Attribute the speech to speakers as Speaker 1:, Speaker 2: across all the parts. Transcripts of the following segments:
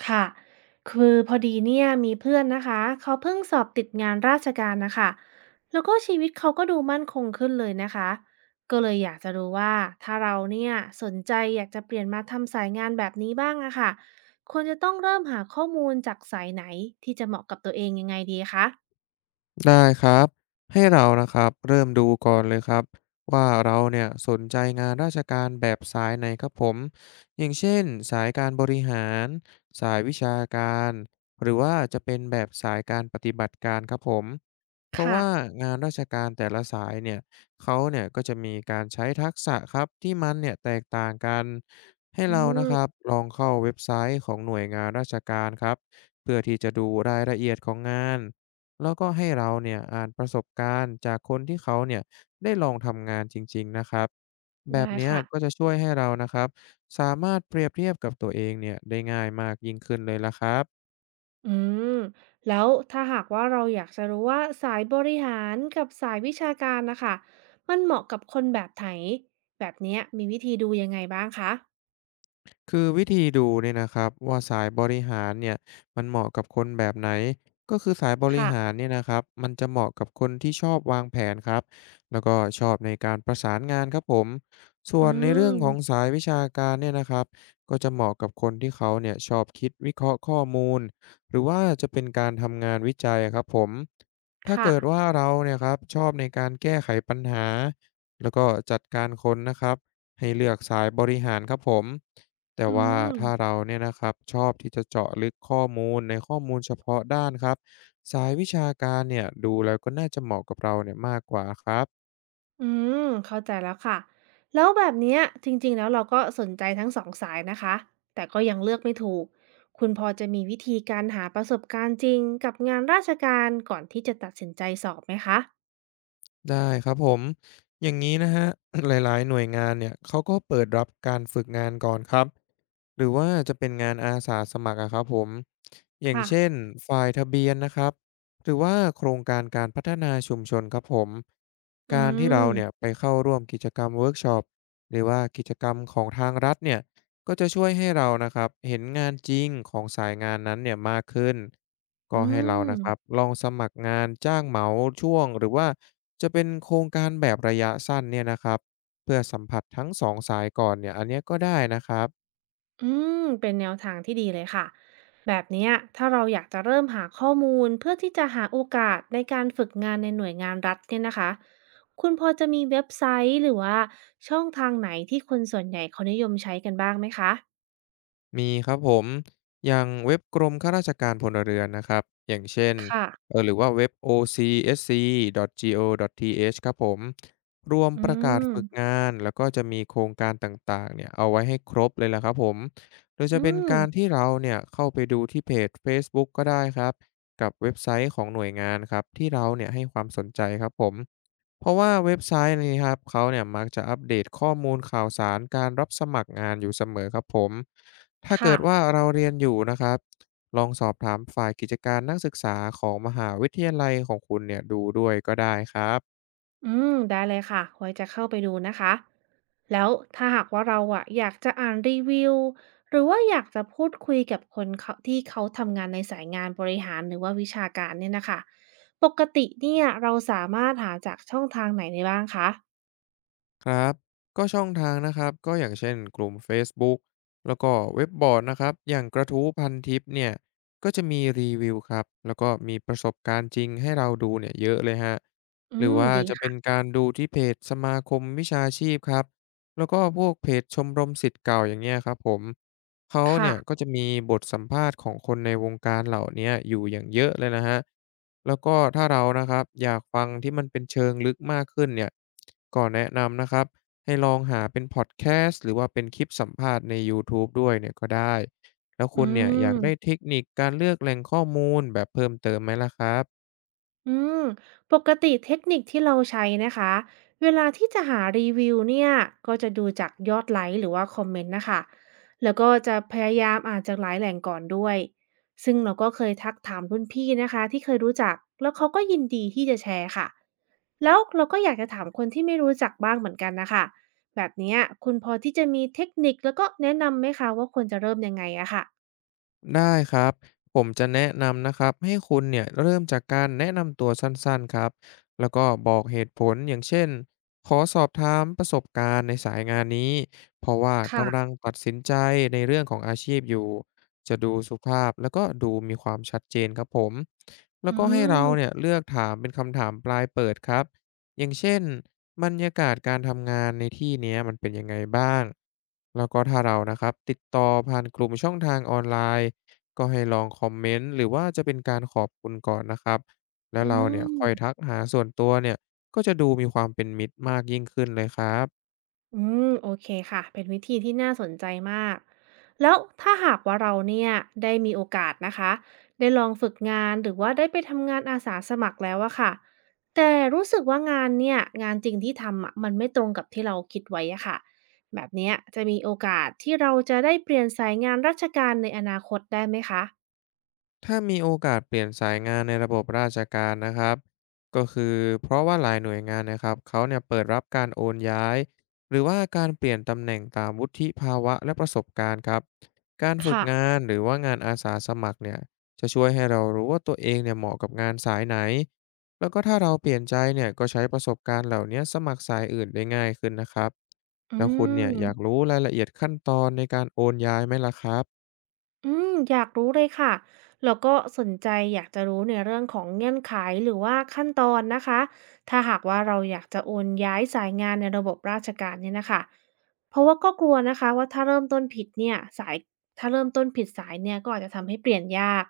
Speaker 1: ค่ะ คือพอดีเนี่ยมีเพื่อนนะคะ เขาเพิ่งสอบติดงานราชการนะคะ แล้วก็ชีวิตเขาก็ดูมั่นคงขึ้นเลยนะคะ ก็เลยอยากจะรู้ว่าถ้าเราเนี่ยสนใจอยากจะเปลี่ยนมาทำสายงานแบบนี้บ้างอะค่ะควรจะต้องเริ่มหาข้อมูลจากสายไหนที่จะเหมาะกับตัวเองยังไงดีคะ
Speaker 2: ได้ครับให้เรานะครับเริ่มดูก่อนเลยครับว่าเราเนี่ยสนใจงานราชการแบบสายไหนครับผมอย่างเช่นสายการบริหารสายวิชาการหรือว่าจะเป็นแบบสายการปฏิบัติการครับผมเพราะ
Speaker 1: ค่ะ
Speaker 2: ว่างานราชการแต่ละสายเนี่ยเขาเนี่ยก็จะมีการใช้ทักษะครับที่มันเนี่ยแตกต่างกันให้
Speaker 1: อื
Speaker 2: เรานะค
Speaker 1: ม
Speaker 2: รับลองเข้าเว็บไซต์ของหน่วยงานราชการครับเพื่อที่จะดูรายละเอียดของงาน แล้วก็ให้เราเนี่ยอ่านประสบการณ์จากคนที่เขาเนี่ยได้ลองทำงานจริงๆนะครับแบบ
Speaker 1: ได้
Speaker 2: เนี้ย
Speaker 1: ค่ะ
Speaker 2: ก็จะช่วยให้เรานะครับสามารถเปรียบเทียบกับตัวเองเนี่ยได้ง่ายมากยิ่งขึ้นเลยละครับ
Speaker 1: อืมแล้วถ้าหากว่าเราอยากจะรู้ว่าสายบริหารกับสายวิชาการนะคะมันเหมาะกับคนแบบไหนแบบเนี้ยมีวิธีดูยังไงบ้างคะ
Speaker 2: คือวิธีดูเนี่ยนะครับว่าสายบริหารเนี่ยมันเหมาะกับคนแบบไหนก็คือสายบริ
Speaker 1: ค่ะ
Speaker 2: หารเนี่ยนะครับมันจะเหมาะกับคนที่ชอบวางแผนครับแล้วก็ชอบในการประสานงานครับผมส่ว
Speaker 1: อื
Speaker 2: นในเรื่อง
Speaker 1: ม
Speaker 2: ของสายวิชาการเนี่ยนะครับก็จะเหมาะกับคนที่เขาเนี่ยชอบคิดวิเคราะห์ข้อมูลหรือว่าจะเป็นการทำงานวิจัยครับผมถ้า
Speaker 1: ค่ะ
Speaker 2: เกิดว่าเราเนี่ยครับชอบในการแก้ไขปัญหาแล้วก็จัดการคนนะครับให้เลือกสายบริหารครับผม แต่
Speaker 1: อื
Speaker 2: ว่า
Speaker 1: ม
Speaker 2: ถ้าเราเนี่ยนะครับชอบที่จะเจาะลึกข้อมูลในข้อมูลเฉพาะด้านครับสายวิชาการเนี่ยดูแล้วก็น่าจะเหมาะกับเราเนี่ยมากกว่าครับ
Speaker 1: อืมเข้าใจแล้วค่ะแล้วแบบเนี้ยจริงๆแล้วเราก็สนใจทั้งสองสายนะคะแต่ก็ยังเลือกไม่ถูกคุณพอจะมีวิธีการหาประสบการณ์จริงกับงานราชการก่อนที่จะตัดสินใจสอบไหมคะ
Speaker 2: ได้ครับผมอย่างนี้นะครับ หลายๆหน่วยงานเนี่ยเขาก็เปิดรับการฝึกงานก่อนครับหรือว่าจะเป็นงานอาสาสมัครอะครับผมอย่าง
Speaker 1: ค่ะ
Speaker 2: เช่นฝ่ายทะเบียนนะครับหรือว่าโครงการการพัฒนาชุมชนครับผม
Speaker 1: อื
Speaker 2: การที่เราเนี่ย
Speaker 1: ม
Speaker 2: ไปเข้าร่วมกิจกรรมเวิร์กช็อปหรือว่ากิจกรรมของทางรัฐเนี่ยก็จะช่วยให้เรานะครับเห็นงานจริงของสายงานนั้นเนี่ยมากขึ้น ก็
Speaker 1: อื
Speaker 2: ให้เรา
Speaker 1: ม
Speaker 2: นะครับลองสมัครงานจ้างเหมาช่วงหรือว่าจะเป็นโครงการแบบระยะสั้นเนี่ยนะครับเพื่อสัมผัสทั้ง2สายก่อนเนี่ยอันเนี้ยก็ได้นะครับ
Speaker 1: อืม เป็นแนวทางที่ดีเลยค่ะ แบบเนี้ยถ้าเราอยากจะเริ่มหาข้อมูลเพื่อที่จะหาโอกาสในการฝึกงานในหน่วยงานรัฐเนี่ยนะคะ คุณพอจะมีเว็บไซต์หรือว่าช่องทางไหนที่คนส่วนใหญ่เขานิยมใช้กันบ้างไหมคะ
Speaker 2: มีครับผมอย่างเว็บกรมข้าราชการพลเรือนนะครับอย่างเช่น
Speaker 1: ค่ะ
Speaker 2: หรือว่าเว็บ ocsc.go.th ครับผมรวม
Speaker 1: อื
Speaker 2: ประกาศ
Speaker 1: ม
Speaker 2: ฝึกงานแล้วก็จะมีโครงการต่างๆเนี่ยเอาไว้ให้ครบเลยล่ะครับผมโดยจะ
Speaker 1: อื
Speaker 2: เป็น
Speaker 1: ม
Speaker 2: การที่เราเนี่ยเข้าไปดูที่เพจเฟซบุ๊กก็ได้ครับกับเว็บไซต์ของหน่วยงานครับที่เราเนี่ยให้ความสนใจครับผม เพราะว่าเว็บไซต์นี้ครับเขาเนี่ยมักจะอัปเดตข้อมูลข่าวสารการรับสมัครงานอยู่เสมอครับผมถ้า
Speaker 1: ค่ะ
Speaker 2: เกิดว่าเราเรียนอยู่นะครับลองสอบถามฝ่ายกิจการนักศึกษาของมหาวิทยาลัยของคุณเนี่ยดูด้วยก็ได้ครับ
Speaker 1: อืมได้เลยค่ะไว้จะเข้าไปดูนะคะ แล้วถ้าหากว่าเราอะอยากจะอ่านรีวิว หรือว่าอยากจะพูดคุยกับคนเขาที่เขาทำงานในสายงานบริหารหรือว่าวิชาการเนี่ยนะคะ ปกติเนี่ยเราสามารถหาจากช่องทางไหนได้บ้างคะ
Speaker 2: ครับก็ช่องทางนะครับก็อย่างเช่นกลุ่ม Facebook แล้วก็เว็บบอร์ดนะครับอย่างกระทู้พันทิปเนี่ยก็จะมีรีวิวครับแล้วก็มีประสบการณ์จริงให้เราดูเนี่ยเยอะเลยฮะ
Speaker 1: อื
Speaker 2: หรือ
Speaker 1: ม
Speaker 2: ว่า
Speaker 1: ดี
Speaker 2: จะเป็น
Speaker 1: ค่ะ
Speaker 2: การดูที่เพจสมาคมวิชาชีพครับแล้วก็พวกเพจชมรมศิทธย์เก่าอย่างเงี้ยครับผม เขา
Speaker 1: ค่ะ
Speaker 2: เนี่ยก็จะมีบทสัมภาษณ์ของคนในวงการเหล่าเนี้ยอยู่อย่างเยอะเลยนะครับแล้วก็ถ้าเรานะครับอยากฟังที่มันเป็นเชิงลึกมากขึ้นเนี่ยก็แนะนำนะครับให้ลองหาเป็นพอดแคสต์หรือว่าเป็นคลิปสัมภาษณ์ใน YouTube ด้วยเนี่ยก็ได้ แล้ว
Speaker 1: อื
Speaker 2: คุณเนี่ยอยากได้เท
Speaker 1: ม
Speaker 2: คนิคการเลือกแหล่งข้อมูลแบบเพิ่มเติมไหมล่ะครับ
Speaker 1: อืมปกติเทคนิคที่เราใช้นะคะเวลาที่จะหารีวิวเนี่ยก็จะดูจากยอดไลค์หรือว่าคอมเมนต์นะคะแล้วก็จะพยายามอ่านจากหลายแหล่งก่อนด้วยซึ่งเราก็เคยทักถามรุ่นพี่นะคะที่เคยรู้จักแล้วเขาก็ยินดีที่จะแชร์ค่ะแล้วเราก็อยากจะถามคนที่ไม่รู้จักบ้างเหมือนกันนะคะแบบเนี้ยคุณพอที่จะมีเทคนิคแล้วก็แนะนำไหมคะว่าควรจะเริ่มยังไงอะค่ะ
Speaker 2: ได้ครับผมจะแนะนำนะครับให้คุณเนี่ยเริ่มจากการแนะนำตัวสั้นๆครับแล้วก็บอกเหตุผลอย่างเช่นขอสอบถามประสบการณ์ในสายงานนี้เพราะว่ากำลัง
Speaker 1: ค่ะ
Speaker 2: ตัดสินใจในเรื่องของอาชีพอยู่จะดูสุภาพแล้วก็ดูมีความชัดเจนครับผมแล้ว
Speaker 1: อื
Speaker 2: ก็ให้เราเนี่ย
Speaker 1: ม
Speaker 2: เลือกถามเป็นคำถามปลายเปิดครับอย่างเช่นบรรยากาศการทำงานในที่เนี้ยมันเป็นยังไงบ้างแล้วก็ถ้าเรานะครับติดต่อผ่านกลุ่มช่องทางออนไลน์ ก็ให้ลองคอมเมนต์หรือว่าจะเป็นการขอบคุณก่อนนะครับแล้ว
Speaker 1: อื
Speaker 2: เราเนี่ยค่อย
Speaker 1: ม
Speaker 2: ทักหาส่วนตัวเนี่ยก็จะดูมีความเป็นมิตรมากยิ่งขึ้นเลยครับ
Speaker 1: อืมโอเคค่ะเป็นวิธีที่น่าสนใจมากแล้วถ้าหากว่าเราเนี่ยได้มีโอกาสนะคะได้ลองฝึกงานหรือว่าได้ไปทำงานอาสาสมัครแล้วอะค่ะแต่รู้สึกว่างานเนี่ยงานจริงที่ทำอะมันไม่ตรงกับที่เราคิดไว้อะค่ะแบบเนี้ยจะมีโอกาสที่เราจะได้เปลี่ยนสายงานราชการในอนาคตได้ไหมคะ
Speaker 2: ถ้ามีโอกาสเปลี่ยนสายงานในระบบราชการนะครับก็คือเพราะว่าหลายหน่วยงานนะครับเขาเนี่ยเปิดรับการโอนย้ายหรือว่าการเปลี่ยนตำแหน่งตามวุฒิภาวะและประสบการณ์ครับการฝึก
Speaker 1: ค่ะ
Speaker 2: งานหรือว่างานอาสาสมัครเนี่ยจะช่วยให้เรารู้ว่าตัวเองเนี่ยเหมาะกับงานสายไหนแล้วก็ถ้าเราเปลี่ยนใจเนี่ยก็ใช้ประสบการณ์เหล่านี้สมัครสายอื่นได้ง่ายขึ้นนะครับ
Speaker 1: อื
Speaker 2: แล้วคุณเนี่ยอยาก
Speaker 1: ม
Speaker 2: รู้รายละเอียดขั้นตอนในการโอนย้ายไหมล่ะครับ
Speaker 1: อืมอยากรู้เลยค่ะ แล้วก็สนใจอยากจะรู้ในเรื่องของเงื่อนไขหรือว่าขั้นตอนนะคะ ถ้าหากว่าเราอยากจะโอนย้ายสายงานในระบบราชการเนี่ยนะคะ เพราะว่าก็กลัวนะคะว่าถ้าเริ่มต้นผิดเนี่ยสายถ้าเริ่มต้นผิดสายเนี่ยก็อาจจะทำให้เปลี่ยนยาก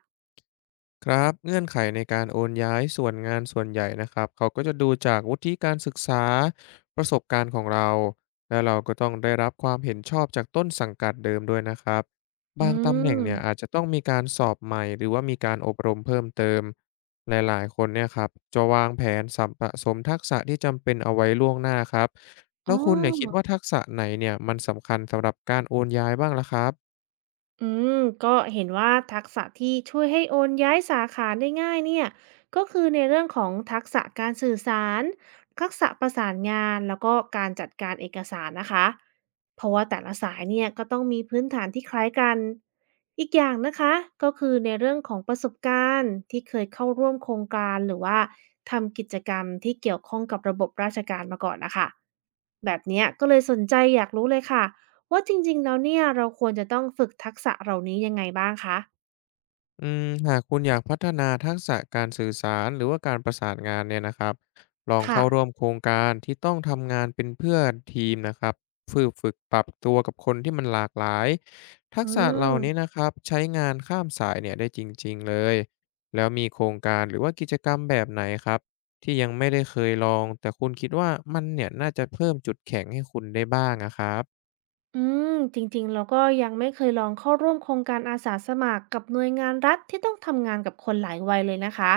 Speaker 2: ครับเงื่อนไขในการโอนย้ายส่วนงานส่วนใหญ่นะครับเขาก็จะดูจากวุฒิการศึกษาประสบการณ์ของเราและเราก็ต้องได้รับความเห็นชอบจากต้นสังกัดเดิมด้วยนะครับ
Speaker 1: อื
Speaker 2: บางตำแหน่ง
Speaker 1: ม
Speaker 2: เนี่ยอาจจะต้องมีการสอบใหม่หรือว่ามีการอบรมเพิ่มเติมหลายๆคนเนี่ยครับจะวางแผนสัมปะสมทักษะที่จำเป็นเอาไว้ล่วงหน้าครับ
Speaker 1: อ๋
Speaker 2: แล้วคุณเนี่ยคิดว่า
Speaker 1: อ
Speaker 2: ทักษะไหนเนี่ยมันสำคัญสำหรับการโอนย้ายบ้างล่ะครับ
Speaker 1: อืมก็เห็นว่าทักษะที่ช่วยให้โอนย้ายสาขาได้ง่ายเนี่ยก็คือในเรื่องของทักษะการสื่อสารทักษะประสานงานแล้วก็การจัดการเอกสารนะคะเพราะว่าแต่ละสายเนี่ยก็ต้องมีพื้นฐานที่คล้ายกันอีกอย่างนะคะก็คือในเรื่องของประสบการณ์ที่เคยเข้าร่วมโครงการหรือว่าทำกิจกรรมที่เกี่ยวข้องกับระบบราชการมาก่อนนะคะแบบเนี้ยก็เลยสนใจอยากรู้เลยค่ะ ว่าจริงๆแล้วเนี่ยเราควรจะต้องฝึกทักษะเหล่านี้ยังไงบ้างคะ
Speaker 2: อืมหากคุณอยากพัฒนาทักษะการสื่อสารหรือว่าการประสานงานเนี่ยนะครับลอง
Speaker 1: ค่ะ
Speaker 2: เข้าร่วมโครงการที่ต้องทำงานเป็นเพื่อนทีมนะครับฝึกปรับตัวกับคนที่มันหลากหลายทั
Speaker 1: อื
Speaker 2: กษะเหล่านี้
Speaker 1: ม
Speaker 2: นะครับใช้งานข้ามสายเนี่ยได้จริงๆเลยแล้วมีโครงการหรือว่ากิจกรรมแบบไหนครับที่ยังไม่ได้เคยลองแต่คุณคิดว่ามันเนี่ยน่าจะเพิ่มจุดแข็งให้คุณได้บ้างนะครับ
Speaker 1: อืมจริงๆเราก็ยังไม่เคยลองเข้าร่วมโครงการอาสาสมัครกับหน่วยงานรัฐที่ต้องทำงานกับคนหลายวัยเลยนะคะ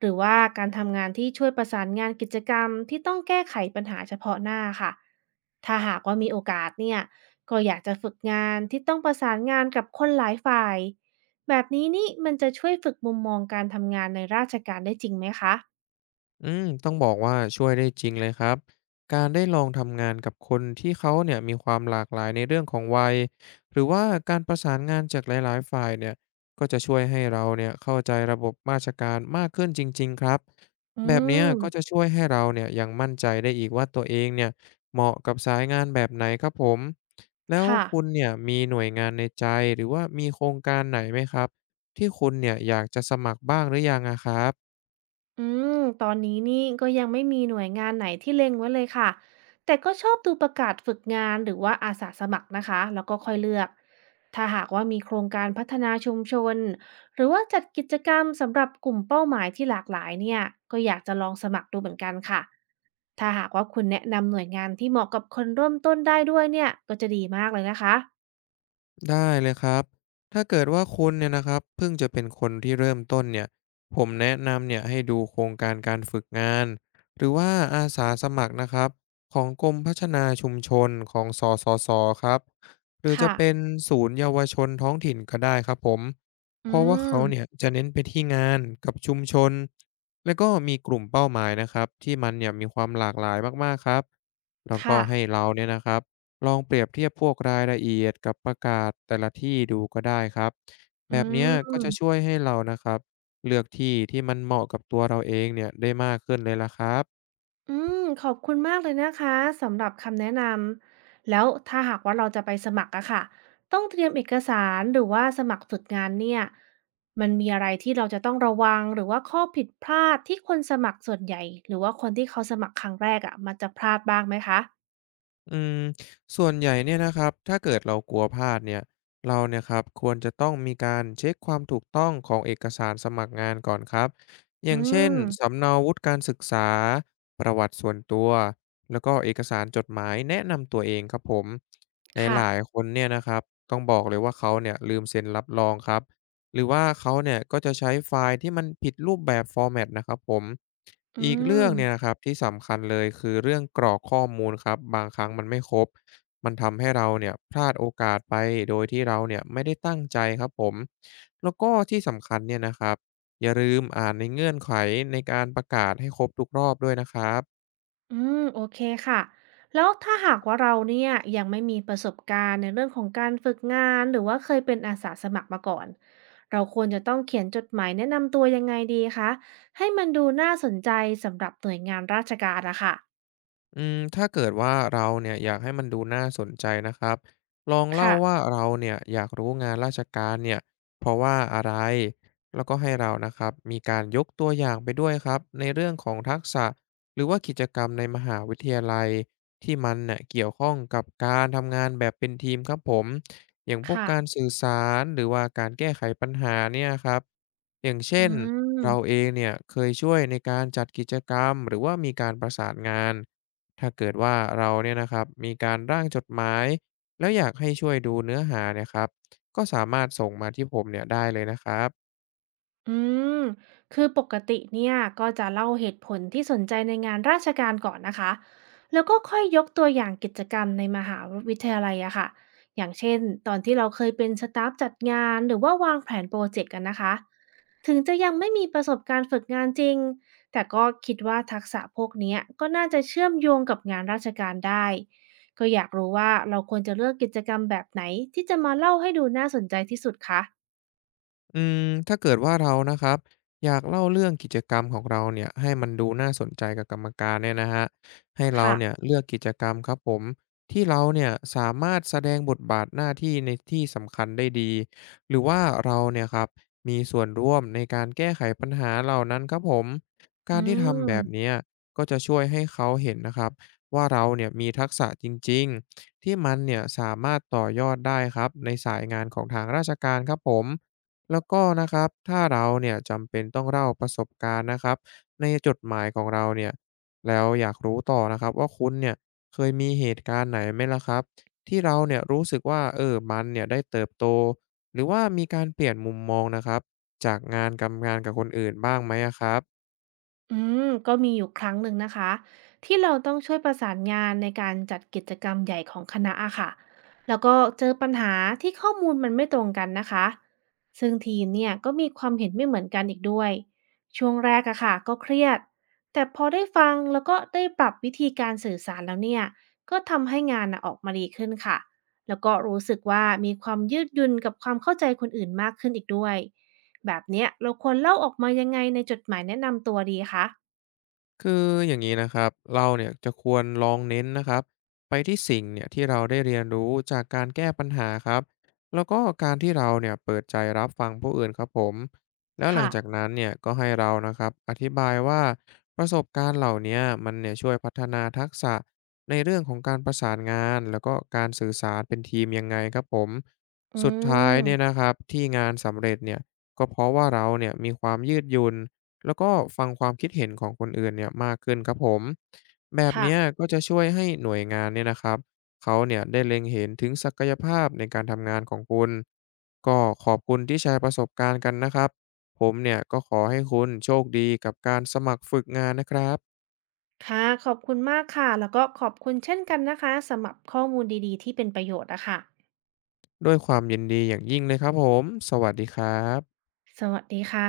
Speaker 1: หรือว่าการทำงานที่ช่วยประสานงานกิจกรรมที่ต้องแก้ไขปัญหาเฉพาะหน้าค่ะถ้าหากว่ามีโอกาสเนี่ยก็อยากจะฝึกงานที่ต้องประสานงานกับคนหลายฝ่ายแบบนี้นี่มันจะช่วยฝึกมุมมองการทำงานในราชการได้จริงไหมคะ
Speaker 2: อืมต้องบอกว่าช่วยได้จริงเลยครับการได้ลองทำงานกับคนที่เขาเนี่ยมีความหลากหลายในเรื่องของวัยหรือว่าการประสานงานจากหลายๆฝ่ายเนี่ยก็จะช่วยให้เราเนี่ยเข้าใจระบบราชการมากขึ้นจริงๆครับ
Speaker 1: อื
Speaker 2: แบบเนี้ย
Speaker 1: ม
Speaker 2: ก็จะช่วยให้เราเนี่ยยังมั่นใจได้อีกว่าตัวเองเนี่ยเหมาะกับสายงานแบบไหนครับผมแล้ว
Speaker 1: ค่ะ
Speaker 2: คุณเนี่ยมีหน่วยงานในใจหรือว่ามีโครงการไหนไหมครับที่คุณเนี่ยอยากจะสมัครบ้างหรือยังอะครับ
Speaker 1: อืมตอนนี้นี่ก็ยังไม่มีหน่วยงานไหนที่เล็งไว้เลยค่ะแต่ก็ชอบดูประกาศฝึกงานหรือว่าอาสาสมัครนะคะแล้วก็ค่อยเลือกถ้าหากว่ามีโครงการพัฒนาชุมชนหรือว่าจัดกิจกรรมสำหรับกลุ่มเป้าหมายที่หลากหลายเนี่ยก็อยากจะลองสมัครดูเหมือนกันค่ะถ้าหากว่าคุณแนะนำหน่วยงานที่เหมาะกับคนเริ่มต้นได้ด้วยเนี่ยก็จะดีมากเลยนะคะ
Speaker 2: ได้เลยครับถ้าเกิดว่าคุณเนี่ยนะครับเพิ่งจะเป็นคนที่เริ่มต้นเนี่ยผมแนะนำเนี่ยให้ดูโครงการการฝึกงาน หรือว่าอาสาสมัครนะครับของกรมพัฒนาชุมชนของสสสครับหรือจะ
Speaker 1: ค่ะ
Speaker 2: เป็นศูนย์เยาวชนท้องถิ่นก็ได้ครับผม
Speaker 1: อื
Speaker 2: เพราะว่าเขาเนี่ย
Speaker 1: ม
Speaker 2: จะเน้นไปที่งานกับชุมชนแล้วก็มีกลุ่มเป้าหมายนะครับที่มันเนี่ยมีความหลากหลายมากๆครับแล้วก็
Speaker 1: ค่ะ
Speaker 2: ให้เราเนี่ยนะครับ ลองเปรียบเทียบพวกรายละเอียดกับประกาศแต่ละที่ดูก็ได้ครับ
Speaker 1: อื
Speaker 2: แบบเนี้ยก็จะช่
Speaker 1: ม
Speaker 2: วยให้เรานะครับเลือกที่ที่มันเหมาะกับตัวเราเองเนี่ยได้มากขึ้นเลยละครับ
Speaker 1: อืมขอบคุณมากเลยนะคะสำหรับคำแนะนำแล้วถ้าหากว่าเราจะไปสมัครอะค่ะต้องเตรียมเอกสารหรือว่าสมัครฝึกงานเนี่ยมันมีอะไรที่เราจะต้องระวังหรือว่าข้อผิดพลาดที่คนสมัครส่วนใหญ่หรือว่าคนที่เขาสมัครครั้งแรกอะมันจะพลาดบ้างไหมคะ
Speaker 2: อืมส่วนใหญ่เนี่ยนะครับถ้าเกิดเรากลัวพลาดเนี่ยเราเนี่ยครับควรจะต้องมีการเช็คความถูกต้องของเอกสารสมัครงานก่อนครับอ
Speaker 1: อื
Speaker 2: ย่างเช่น
Speaker 1: ม
Speaker 2: สำเนาวุฒิการศึกษา ประวัติส่วนตัว แล้วก็เอกสารจดหมายแนะนำตัวเองครับผมห
Speaker 1: ค่ะ
Speaker 2: ลายๆคนเนี่ยนะครับต้องบอกเลยว่าเขาเนี่ยลืมเซ็นรับรองครับหรือว่าเขาเนี่ยก็จะใช้ไฟล์ที่มันผิดรูปแบบฟอร์แมตนะครับผม
Speaker 1: อื
Speaker 2: อีกเรื่
Speaker 1: ม
Speaker 2: องเนี่ยนะครับที่สำคัญเลยคือเรื่องกรอกข้อมูลครับบางครั้งมันไม่ครบมันทำให้เราเนี่ยพลาดโอกาสไปโดยที่เราเนี่ยไม่ได้ตั้งใจครับผมแล้วก็ที่สำคัญเนี่ยนะครับอย่าลืมอ่านในเงื่อนไขในการประกาศให้ครบทุกรอบด้วยนะครับ
Speaker 1: อืมโอเคค่ะแล้วถ้าหากว่าเราเนี่ยยังไม่มีประสบการณ์ในเรื่องของการฝึกงานหรือว่าเคยเป็นอาสาสมัครมาก่อนเราควรจะต้องเขียนจดหมายแนะนำตัวยังไงดีคะให้มันดูน่าสนใจสำหรับหน่วยงานราชการอะค่ะ
Speaker 2: อืมถ้าเกิดว่าเราเนี่ยอยากให้มันดูน่าสนใจนะครับลองเล่า
Speaker 1: ค่ะ
Speaker 2: ว่าเราเนี่ยอยากรู้งานราชการเนี่ยเพราะว่าอะไรแล้วก็ให้เรานะครับมีการยกตัวอย่างไปด้วยครับในเรื่องของทักษะหรือว่ากิจกรรมในมหาวิทยาลัยที่มันเนี่ยเกี่ยวข้องกับการทำงานแบบเป็นทีมครับผมอย่างพวก
Speaker 1: ค่ะ
Speaker 2: การสื่อสารหรือว่าการแก้ไขปัญหาเนี่ยครับอย่าง
Speaker 1: อื
Speaker 2: เช่นเราเอ
Speaker 1: ม
Speaker 2: งเนี่ยเคยช่วยในการจัดกิจกรรมหรือว่ามีการประสานงาน ถ้าเกิดว่าเราเนี่ยนะครับมีการร่างจดหมายแล้วอยากให้ช่วยดูเนื้อหาเนี่ยครับก็สามารถส่งมาที่ผมเนี่ยได้เลยนะครับ
Speaker 1: อืมคือปกติเนี่ยก็จะเล่าเหตุผลที่สนใจในงานราชการก่อนนะคะแล้วก็ค่อยยกตัวอย่างกิจกรรมในมหาวิทยาลัยอะค่ะอย่างเช่นตอนที่เราเคยเป็นสตาฟจัดงานหรือว่าวางแผนโปรเจกต์กันนะคะถึงจะยังไม่มีประสบการณ์ฝึกงานจริงแต่ก็คิดว่าทักษะพวกเนี้ยก็น่าจะเชื่อมโยงกับงานราชการได้ก็อยากรู้ว่าเราควรจะเลือกกิจกรรมแบบไหนที่จะมาเล่าให้ดูน่าสนใจที่สุดคะ
Speaker 2: อืมถ้าเกิดว่าเรานะครับอยากเล่าเรื่องกิจกรรมของเราเนี่ยให้มันดูน่าสนใจกับกรรมการเนี่ยนะฮะให้เรา
Speaker 1: ค่ะ
Speaker 2: เนี่ยเลือกกิจกรรมครับผมที่เราเนี่ยสามารถแสดงบทบาทหน้าที่ในที่สำคัญได้ดีหรือว่าเราเนี่ยครับมีส่วนร่วมในการแก้ไขปัญหาเหล่านั้นครับผม
Speaker 1: อื
Speaker 2: การที่ทำแบบ
Speaker 1: ม
Speaker 2: เนี้ยก็จะช่วยให้เขาเห็นนะครับว่าเราเนี่ยมีทักษะจริงๆที่มันเนี่ยสามารถต่อยอดได้ครับในสายงานของทางราชการครับผม แล้วก็นะครับถ้าเราเนี่ยจำเป็นต้องเล่าประสบการณ์นะครับ ในจดหมายของเราเนี่ยแล้วอยากรู้ต่อนะครับว่าคุณเนี่ยเคยมีเหตุการณ์ไหนไหมล่ะครับที่เราเนี่ยรู้สึกว่าเออมันเนี่ยได้เติบโตหรือว่ามีการเปลี่ยนมุมมองนะครับจากงานกับงานกับคนอื่นบ้างไหมอะครับ
Speaker 1: อืมก็มีอยู่ครั้งหนึ่งนะคะที่เราต้องช่วยประสานงานในการจัดกิจกรรมใหญ่ของคณะอะค่ะแล้วก็เจอปัญหาที่ข้อมูลมันไม่ตรงกันนะคะซึ่งทีมเนี่ยก็มีความเห็นไม่เหมือนกันอีกด้วยช่วงแรกอะค่ะก็เครียดแต่พอได้ฟังแล้วก็ได้ปรับวิธีการสื่อสารแล้วเนี่ยก็ทำให้งานนะออกมาดีขึ้นค่ะแล้วก็รู้สึกว่ามีความยืดหยุ่นกับความเข้าใจคนอื่นมากขึ้นอีกด้วยแบบเนี้ยเราควรเล่าออกมายังไงในจดหมายแนะนำตัวดีคะ
Speaker 2: คืออย่างนี้นะครับเราเนี่ยจะควรลองเน้นนะครับไปที่สิ่งเนี่ยที่เราได้เรียนรู้จากการแก้ปัญหาครับแล้วก็การที่เราเนี่ยเปิดใจรับฟังผู้อื่นครับผมแล้วหลั
Speaker 1: ค่ะ
Speaker 2: งจากนั้นเนี่ยก็ให้เรานะครับอธิบายว่าประสบการณ์เหล่าเนี้ยมันเนี่ยช่วยพัฒนาทักษะในเรื่องของการประสานงานแล้วก็การสื่อสารเป็นทีมยังไงครับผม
Speaker 1: อื
Speaker 2: สุดท้าย
Speaker 1: ม
Speaker 2: เนี่ยนะครับที่งานสำเร็จเนี่ยก็เพราะว่าเราเนี่ยมีความยืดหยุ่น แล้วก็ฟังความคิดเห็นของคนอื่นเนี่ยมากขึ้นครับผมแบบ
Speaker 1: ค่ะ
Speaker 2: เนี้ยก็จะช่วยให้หน่วยงานเนี่ยนะครับเขาเนี่ยได้เล็งเห็นถึงศักยภาพในการทำงานของคุณก็ขอบคุณที่แชร์ประสบการณ์กันนะครับผมเนี่ยก็ขอให้คุณโชคดีกับการสมัครฝึกงานนะครับ
Speaker 1: ค่ะ ขอบคุณมากค่ะ แล้วก็ขอบคุณเช่นกันนะคะสำหรับข้อมูลดีๆที่เป็นประโยชน์นะคะ
Speaker 2: ด้วยความยินดีอย่างยิ่งเลยครับผมสวัสดีครับ
Speaker 1: สวัสดีค่ะ